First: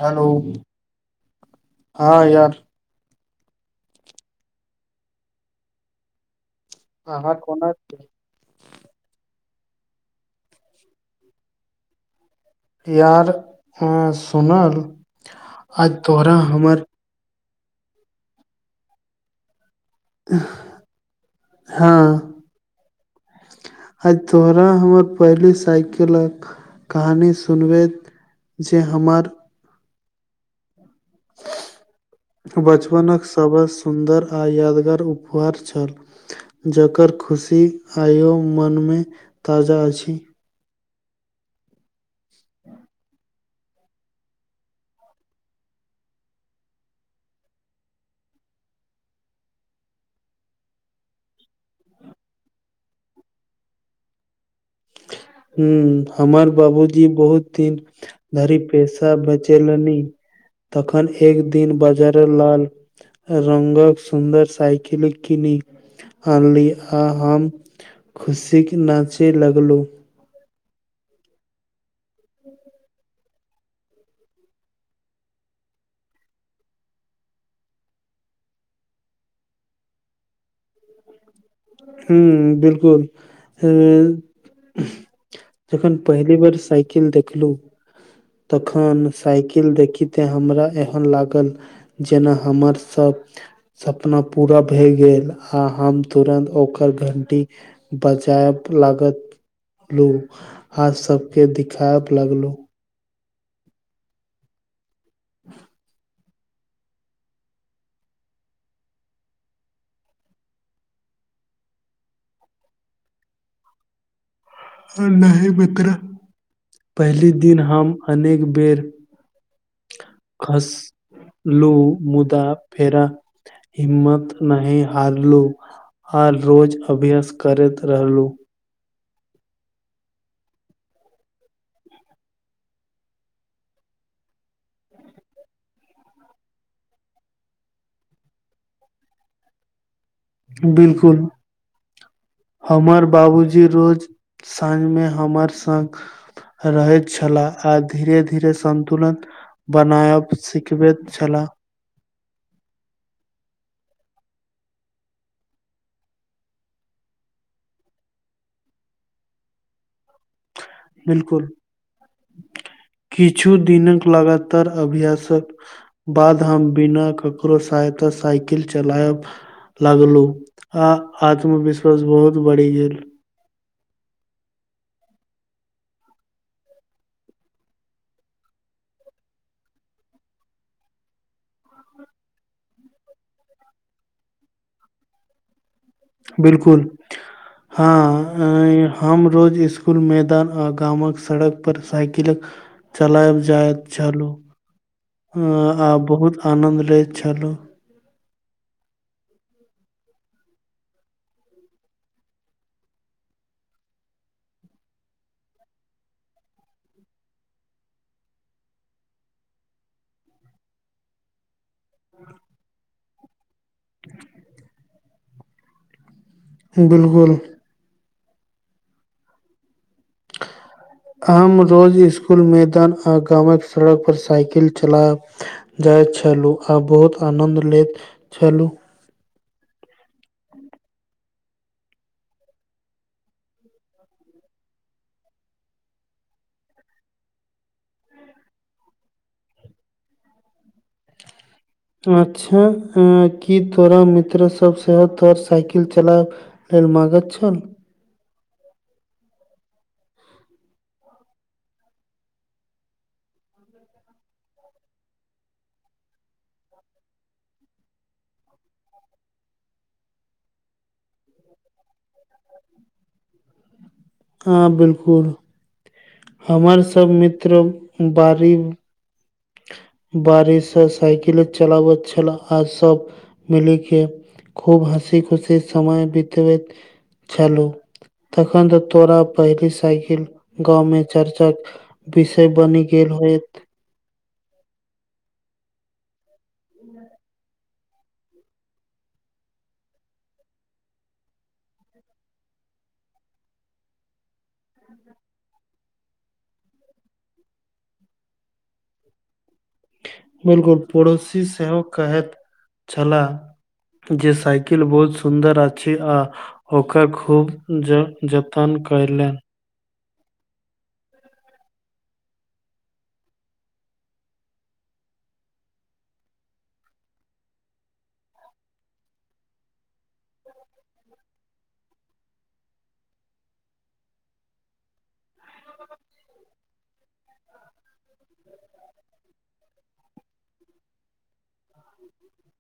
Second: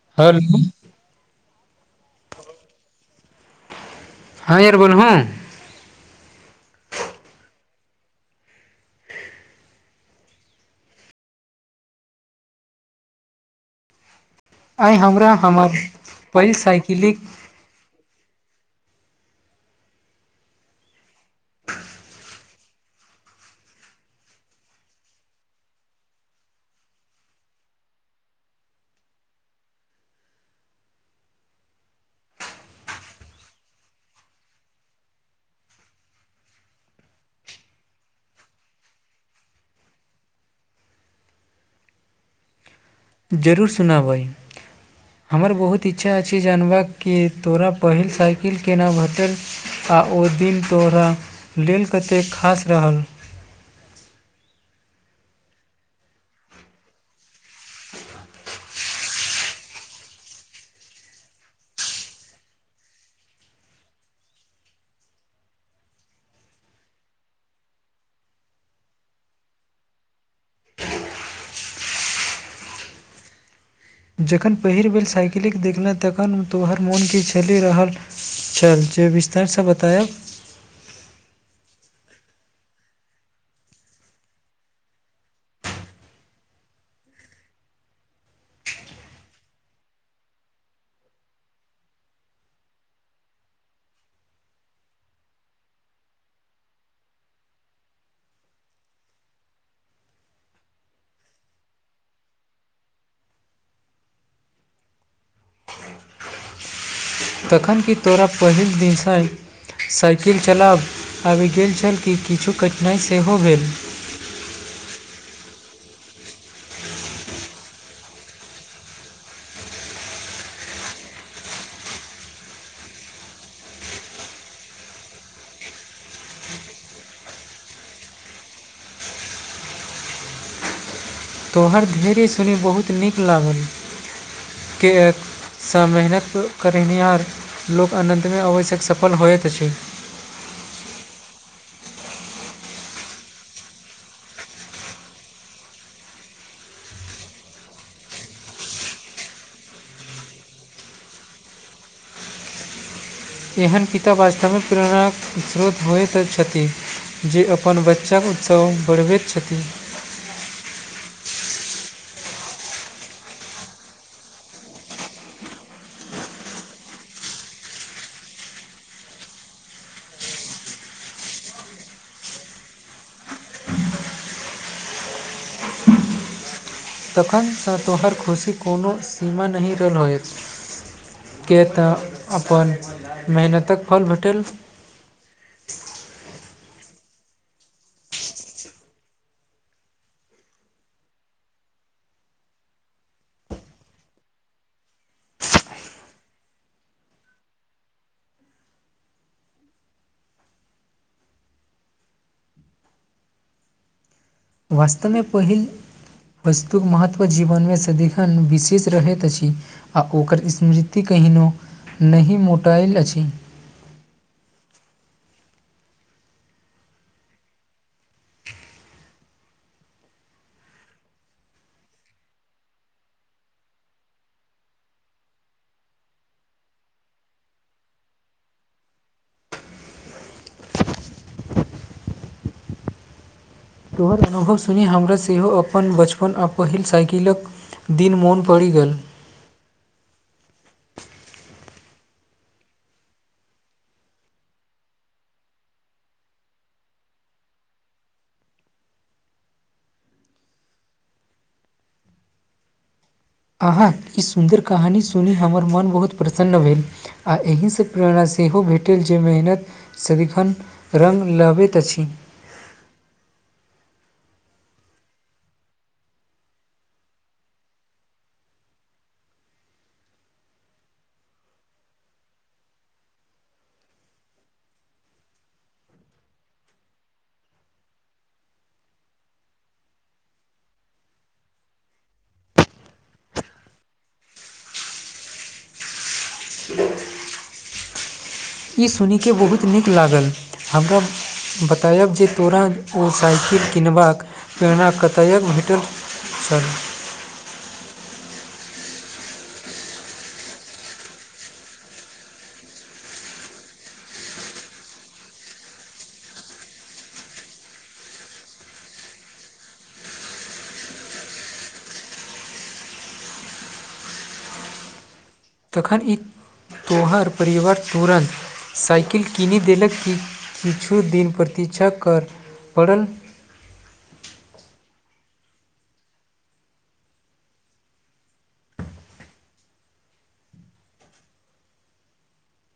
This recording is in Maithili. हेलो हँ हँ यार बोलहुू। आर कोन छै यार सुनल आइ तोहरा हम कलिक हँ आइ तोहरा हमर पहिले साइकिलक कहानी सुनबैत जे हमर बचपनक सभसँ सुन्दर आ यादगार उपहार छल जकर खुशी आइयो मनमे ताजा अछि ह [inaudible] जरूर सुनाबै हमर बहुत इच्छा अछि जानबाक कि तोरा पहिल साइकिल केना भेटल आ ओ दिन तोरा लेल कतेक खास रहल हू हमर बाबूजी बहुत दिन धरि पैेशा बेचेलनि तखन एक दिन बजार लाल रंगक सुन्दर साइकिल किनी आनली आ हम खुशीे नाचे लगलो हूँ [inaudible] [inaudible] जखन पहिल भेल साइकिलेके देखलकँ तखन तोहर मोनके छले रहल चल जे विस्तार सेबतायब ह बिलकुल तपहिली बेार सइकेेल देखलहु तखन साइकिल देखी ते हमरा एहन लागल जेना हमरसभ सपना पूरा भए गेल आ हम तुरन्त ओक घंटी बचायतलागत लू आर सबके दिायब लगलु [inaudible] तखन कि तोरा पहिल दिदेखल साइकिल चलाब आबि गेल छल कि किछु कठिनाइ सेहो भेल नहि मित्र पहिल दिन हम अनेक बेर खस लू मुदा फेरा हिम्मत नी हारलु आ रोज अभ्यास करैत रहलु तोहर धैर्य सुनैमे बहुत नीक लागल कियक सँ मेहनत करनिहार लोक अनतमे आवैछै सफल होयकछै बिलकुल हमर बाबूजी रोज साँझमे हमर स्ग रहैत छलाह आ धीरे धीरे सन्तुलन बनायब सिखबैत छलाह एहन पिता वास्तविक प्रेरणाक स्रोत होइत छथि जे अपन बच्चाक उत्सव बढ़बैत छथिन बिलकुल किछु दििनक लगातार अभ्यासक बाद हम बिना ककरो सहायता साइकिल चलायब लगलु आ आत्मविश्वास बहुत बढ़ि गेल तखनसँ तोहर खुशी कोनो सीमा नहि रहल होत किक तऽ अपन मेहनतक फल भेटल बिलकुल हँ हम रोज सकुल मैदान आ गामक सड़कपर साइकिलक कैल आईबी जाइब चलुछलु आ बहुत आनन्द लैत छलु वास्तमे पहिल वस्तु महत्व जीवनमे सदिखन विशेष रहैत अछि आ ओकर स्मृति कहिनो नहि मोटायल अछि [inaudible] बिलकुल [inaudible] हम रोज स्कुल मैदान आ गामक सड़क पर साइकिल चलैब जाइत छलु आ बहुत आन्नंद लैत छलु तोहर अनुभव सुनी हमरा सेहो अपन बचपन आ पहिल साइकिलक दिन मोन पड़ि गेल त अच्छा ह की तोरो मित्र सब सेहो तोर साइकिल चलाउ ह म ग छ अहाँ ई सुन्दर कहानी सुनी हमर मोन बहुत प्रसन्न भेल आ एही स प्रेरणा सेहो भेटल जे मेहनत सदिखन रंग लबैत अछि हँ बिलकुल हमर सब मित्र बारी बारिशसँ साइकिल चलाबैत छल आ सब मिली के खूब हसी खुशी समय बितबैत छलू तखन तऽ तोरा पहिली साइकिल गाँव मे चर्चक विषय बनी गेल होयत [inaudible] ई सुनी के बहुत नीक लागल हमरा बतायब जे तोरा ओ साइकिल किनबाक प्रेरणा कतय भेटत छा बिल्कुल पड़ोसी सेहो कहैत छला जे साइकिल बहुत सुन्दर अछि आ ओकर खूब ज जतन कयलनि तखन ई तोहर परिवर तुरन साइकिल कीनि देलक कि किछु दिन प्रतीक्षा करय पड़ल